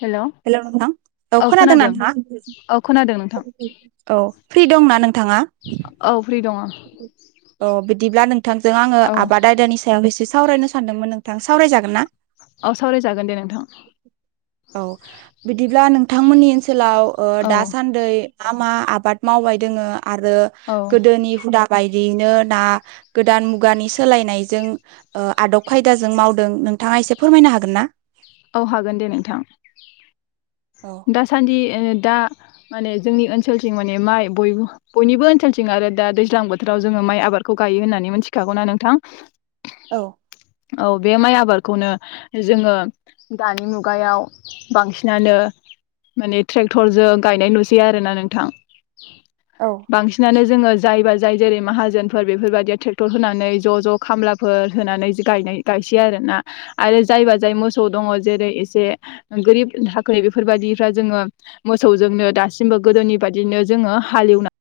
हेल' औ खोनादों औ खोनादों नोंथां औ फ्रि औ फ्रि दङ अ बिदिब्ला नोंथांजों आङो औ आबाद आयदानि सायाव एसे सावरायनो सानदोंमोन नोंथां सावरायजागोन ना औ सावरायजागोन दे नोंथां औ बिदिब्ला नों नोंथांमोनि ओनसोलाव औ दासान्दै मा मा आबाद मावबाय दोङो आरो औ गोदोनि बायैनो ना गोदान मुानि सोलायनायजों आदब खायदाजों मावदों नोंथांङा एसे फोरमायनो हागोन ना औ हागोन दे नोंथां औ दासान्दि दा माने जोंनि ओनसोलथिं माने माइ बयनिबो ओनसोलथिं आरो दा दैज्लां बोथोराव जोंङो माइ आबादखौ ग यो होननानै मिथिखागौना नोंथां औ औ बे माइ आबादखौनो जोंङो दानि मुगायाव बांसिनानो माने ट्रेक्टरजों गायनाय नुसै आरोना नोंथां औ बांसिनानो जोंङो जायबा जाय जेरै माहाजोनफोर बेफोरबायाददिया ट्रेक्टर होनानै ज' ज' खामलाफोर होनानै गाय गायसै आरो जायबा जाय एसे गोरिब थाखोनि बेफोरबायाददिफ्रा जोंङो मोसौजोंनो दासिमबो गोदोनि बायिनो जोंङो हालेवनानै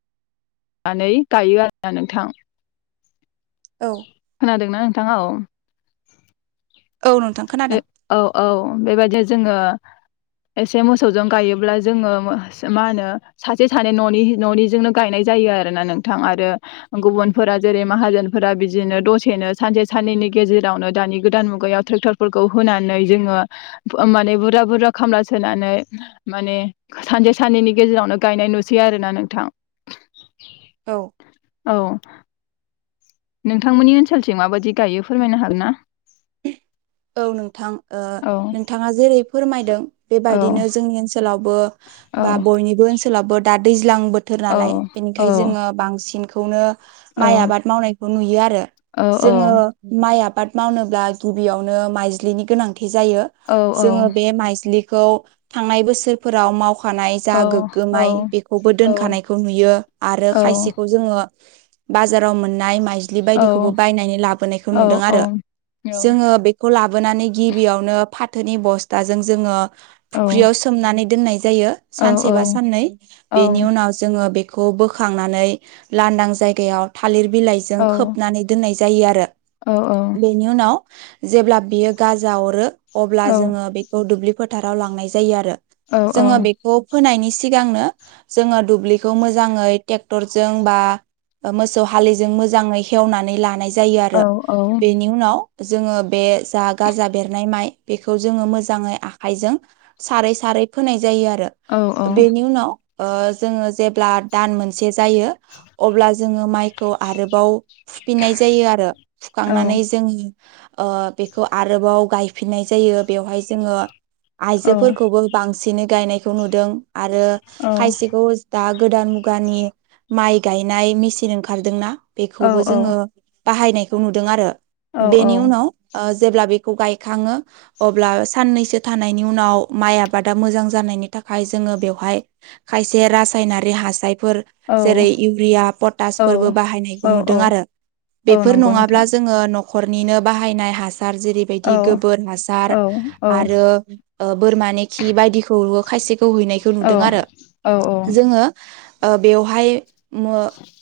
गायो आरोना नोंथां औ खोनादोंना [unintelligible] औ नोंथां बे खोनादों औ औ बेबायदि जोंङो एसे मोसौजों गायोब्ला जोंङो मा होनो सासे सानै न'नि न'निजोंनो गायनाय जायो जायो आरोना नोंथां आरो गुबुनफोरा जेरै माहाजोनफोरा बिदिनो दसेनो सानसे सानननि गेजेरावनो दानि गोद मुगायाव ट्रेक्टर फोरखौ होनानै बुराजा बुरजा खामला सोनानै माने सानसे साननैनि गेजेरावनो गायनाय नुसै आरो ना नोंथां [inaudible] औ औ नोंथांमोननि ओनसोलथिं माबायदि गायो फोरमायनो हागोन ना औ नोंथां औ नोंथांङा जेरै फोरमायदों औ बेबायदिनो जोंनि ओनसोलाव औ बा बयनिबो ओनसोलावबो दा दैज्लां बोथोर औ नालाय औ बेनिखायनो जोंङो बांसिन नो औ माइ आबाद मावनायखौ नुयो आरो जोंङो औ माइ आबाद आबाद मावनोब्ला गिबियावनो माइज्लिनि गोनांथि जायो जो बे माइजिलि खौ थांनाय बोसोरफोराव माव होखानाय औ जा गोगो माय औ बेखौबो औ दोनखानायखौ नुयो आरो औ खायसेखौ जोंङो बाजाराव मोननाय मा माइजिलि औ बायदिखौबो औ नुदों औ आरो जोंयो नानै गिबियावनो फाथोनि बसथाजों जोंयो औ फख्रियाव सोमनानै सान औ औ सेबा बेनि उनाव जोंयो खौ बोखांनानै लांदां जायगायाव थालिर बिलाइजों खोबनानै दोननाय जायो । आरो औ - औ बेनि उनाव जेब्ला बियो गाजा अरो अब्ला जोंङो बेखौ दुब्लि फोथाराव लांनाय जायो आरो जोंङो बेखौ फोनायनि सि सिगांनो जोंङो दुब्लिखौ मोजाङै ट्रेक्टरजों बा मोसौ हालैजों मोजांङै हेवनानै लानाय जायो आरो बेनि उनाव जोंङो बे जा गाजा बेरनाय माइ बेखौ जोङो मोजांङै आखाइजों सारै सारै फोनाय जायो आरो बेनि उनाव जों जेब्ला दान मोनसे जायो अब्ला जोंङो माइखौ आरोबाव फुफिननाय जायो आरो फुखांनानै जोंङो बेखौ आरोबाव गायफिननाय जायो बेवहाय जोंङो आइजोफोरखौबो बांसिन खसेनो गायनायखौ नुदों आरो खायसेखौ दा गोदान मुगानि माइ गायनाय मेचन ओंखारदोंना बेखौबो जोंङो बाहायनायखौ नुदों आरो औ - बेनि औ उनाव जेब्ला बेखौ गायखाङो अब्ला साननैसो थानायनि उनाव माइ आबादा मोजां जायो जानायनि थाखाय जोंयो बेहाय खायसे रासायनारि हा फोर जेरै इउरिया पटासफोरबो औ बाहायनायखौ औ नुदों आरो औ बेफोर नंगौ नङाब्ला नोंथां जोङो न'खरनिनो बाहाय--। आरो औ जेरैबादि गोबोर हासार औ औ आरो बोरमानि खि बायदिखौबो खायस--। सेखौ हैनायखौ औ नुदों आरो औ जोङो ओ बेवहाय। मो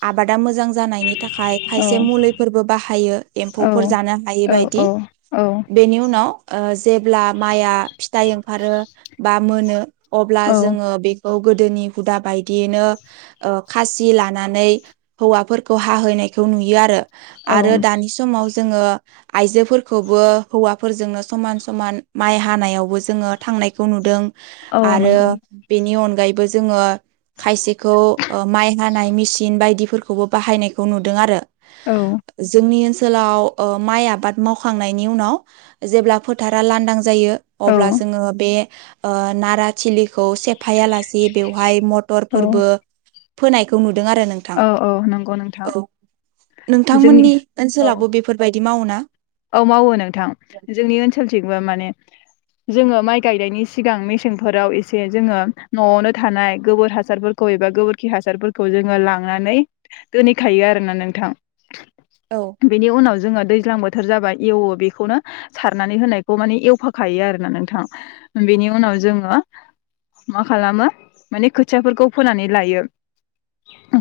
आबादा मोजां जानायनि थाखाय खायसे मुलिफोरबो बाहायो एम्फौफोर जानो। औ हायोबायदि। बेनि उनाव ओ जेब्ला माइआ फिथाइ ओंखारो बा मोनो अब्ला। जोंङो बे--। गोदोनि हुदा बायदियैनो खासि लानानै हौवाफोरखौ हाहोनो। नायखौ नुयो आरो आरो दानि समाव जोङो। आइजोफोरखौबो हौवाफोरजोंनो समान समान माइ हानायावबो जोङो थांनायखौ नुदों। आरो नंगौ बेनि अनगायैबो जोङो। खायसेखौ माइ हानाय मिसिन बायदिफोरखौबो बाहायनायखौ नुदों आरो। औ जोंनि ओनसोलाव ओ। माइ आबाद मावखांनायनि उनाव जेब्ला फोथारा लांदां जायो अब्ला औ जोङो बे। ओ नाराथिलिखौ सेफायालासि बेवहाय औ मटरफोरबो। फोनायखौ नुद--। दों आरो नोंथां औ औ नंगौ नोंथां औ जोंनि नोंथांमोननि औ ओनसोलावबो बेफोर। बिदि मावोना। औ मावो नोंथां जोंनि ओनसोलथिंबो माने। जोङो माइ गायनायनि सिगां मेसेंफोराव इसे जोङो न'आवनो थानाय गोबोर हासारफोरखौ। बबेबा गोबोरखि हासारफोरखौ जोङो लांनानै दोनहैखायो आरोना नोंथां। औ बेनि उनाव जोङो दैज्लां बोथ--। बोथोर जाबा एवो बेखौनो सारनानै होनायखौ माने एवफाखायो आरोना नोंथां बेनि उनाव। जोंङो मा खालामो माने खोथियाफोरखौ फोनानै लायो।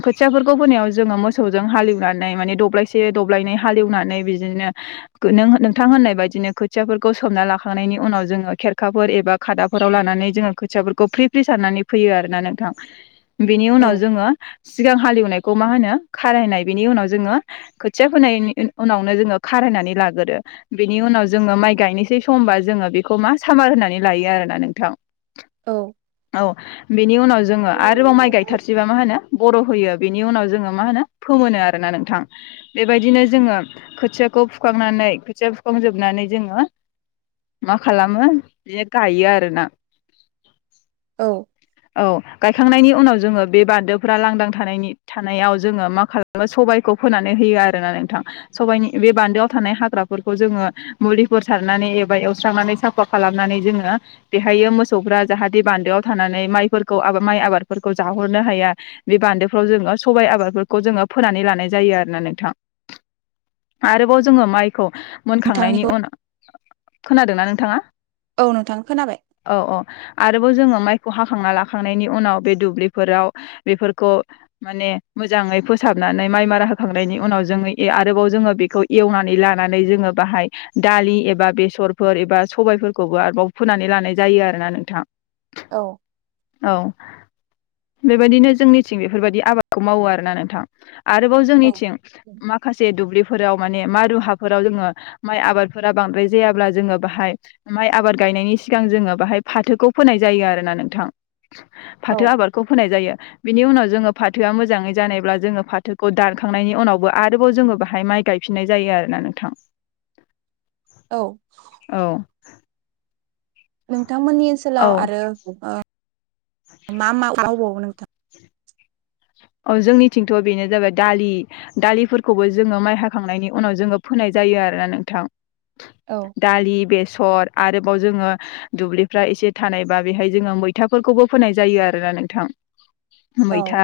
खोथियाफोरखौ फोनायाव जोङो मोसौजों हालेवनानै माने दब्लायसे दब्लायनै हालेवनानै बिदिनो। गो नों नोंथां होननाय बायदिनो खोथियाफोरखौ सोमना लाखांनायनि उनाव जोङो खेरखाफोर एबा खादाफ--। फोराव लानानै जोङो खोथियाफोरखौ फ्रि फ्रि सारनानै फैयो आरोना नोंथां। बेनि औ उनाव जोङो सिगां हालिवो। नाय खौ मा होनो खारायनाय बिनि उनाव जोङो खोथि फोनायनि उनावनो जों। खारायनानै लागोरो बेनि उनाव जोंङो माइ गायनोसै समबा जोङो बेखौ मा सामार होनानै लायो आरो। ना नोंथां। औ औ बेनि उनाव जोङो आरोबाव माइ गायथारसैबा मा होनो बर'। बिनि उनाव जोङो मा होनो फोमोनो आरोना नोंथां बेबायदिनो जोंङो खोथिया। खौ फुखांनानै खोथिया फुखांजोबनानै जोङो। मा खालामो बे गायो आरोना। औ। औ गायखांनायनि उनाव जोङो बे बान्दोफोरा लांदां थानायनि थानायाव जोङो मा खालामो स--। सबायखौ फोनानै होयो आरोना नोंथां सबायनि बे बान्दोआव थानाय हाग्राफोरखौ जोङो मुलिफोर सारना--। बा एवस्रांनानै साफा खालामनानै जोङो बेहायो मोसौफ्रा जाहाथे बान्दोआव थानानै। मायफोरखौ माय आबाद जाहरनो हाया बे बान्दोफ्राव जों सबाय आबाद जो फोनान--। रामनाम जायो आरो ना नोंथां आरो बाव जों मायत। खौ मोनखांनायनि नोंथांनिखौ उनाव खोनादोंना नोंथाङा। औ नोंथां खोनाबाय औ औ आरोबाव जोङो माइ। खौ हाखांना लाखांनायनि उनाव बे दुब्लिफोराव बेफोरखौ माने मोजाङै फोसाब नानै माइ मारा होखांनायनि उनाव जोङो आरोबाव जोङो बेखौ एवनानै लानानै जोङो बाहाय दा लि एबा बेसरफोर एबा सबबायफोरखौबो आरोबाव फोनानै लानाय जायो आरोना नोंथां औ औ बेबायदिनो जोंनिथिं बेफोरबायदि आबादखौ मावो आरोना नोंथां आरोबाव औ जोंनिथिं माखासे दुब्लि फोराव माने मारु हाफोराव जोङो माय आबादफोरा बांद्राय जायाब्ला जोङो बाहाय माय आबाद गाय नायनि सिगां जोङो बाहाय फाथोखौ फोनाय जायो आरो ना नोंथां औ फाथो आबादखौ फोनाय जायो बिनि उनाव जोङो फाथोआ मोजाङै जानायब्ला जोङो फाथोखौ दानखांनायनि उनावबो आरोबाव जोङो बाहाय माइ गाय फिनाय जायो आरोना नोंथां औ औ नोंथांमोननि ओनसोलाव आरो ओ मा मा आवबावो नोंथां अ जोंनिथिंथ बेनो जाबाय दालि दालिफोरखौबो जोङो माइ हाखांनायनि उनाव जोङो फोनाय जायो जायो आरोना नोंथां औ दालि बेसर आरोबाव जोङो दुब्लिफ्रा एसे थानायबा बेहाय जोङो मैथाफोरखौबो फोनाय जायो आरोना नोंथां [inaudible] औ मैथा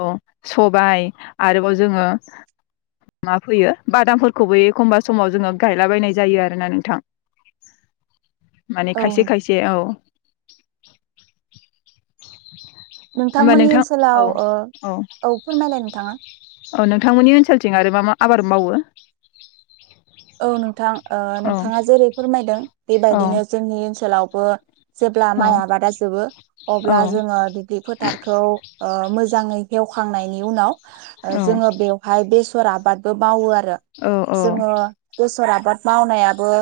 औ सबाय आरोबाव जोङो मा फोयो बादामफोरखौबो एखमबा समाव जोङो गायलाबायनाय जायो आरोना नोंथां [inaudible] माने खायसे औ खायसे औ होमबा नोंथांमोननि नोंथां औ ओनसोलाव ओ औ फोरमायलाय नोंथाङा औ नोंथांमोननि ओनसोलथिं आरोबा मा आबाद मावो औ नोंथां ओ औ नोंथाङा ओ जेरै फोरमायदों औ बेबायदिनो जोंनि ओनसोलावबो जेब्ला औ माइ आबादा जोबो औ अब्ला जोङो दुब्लि फोथारखौ ओ मो जाङैे मावखांनायनि उनाव औ जोङो बेवहाय बेसर आबादबो मावो आरो औ औ जोङो बोसोर आबाद मावनायाबो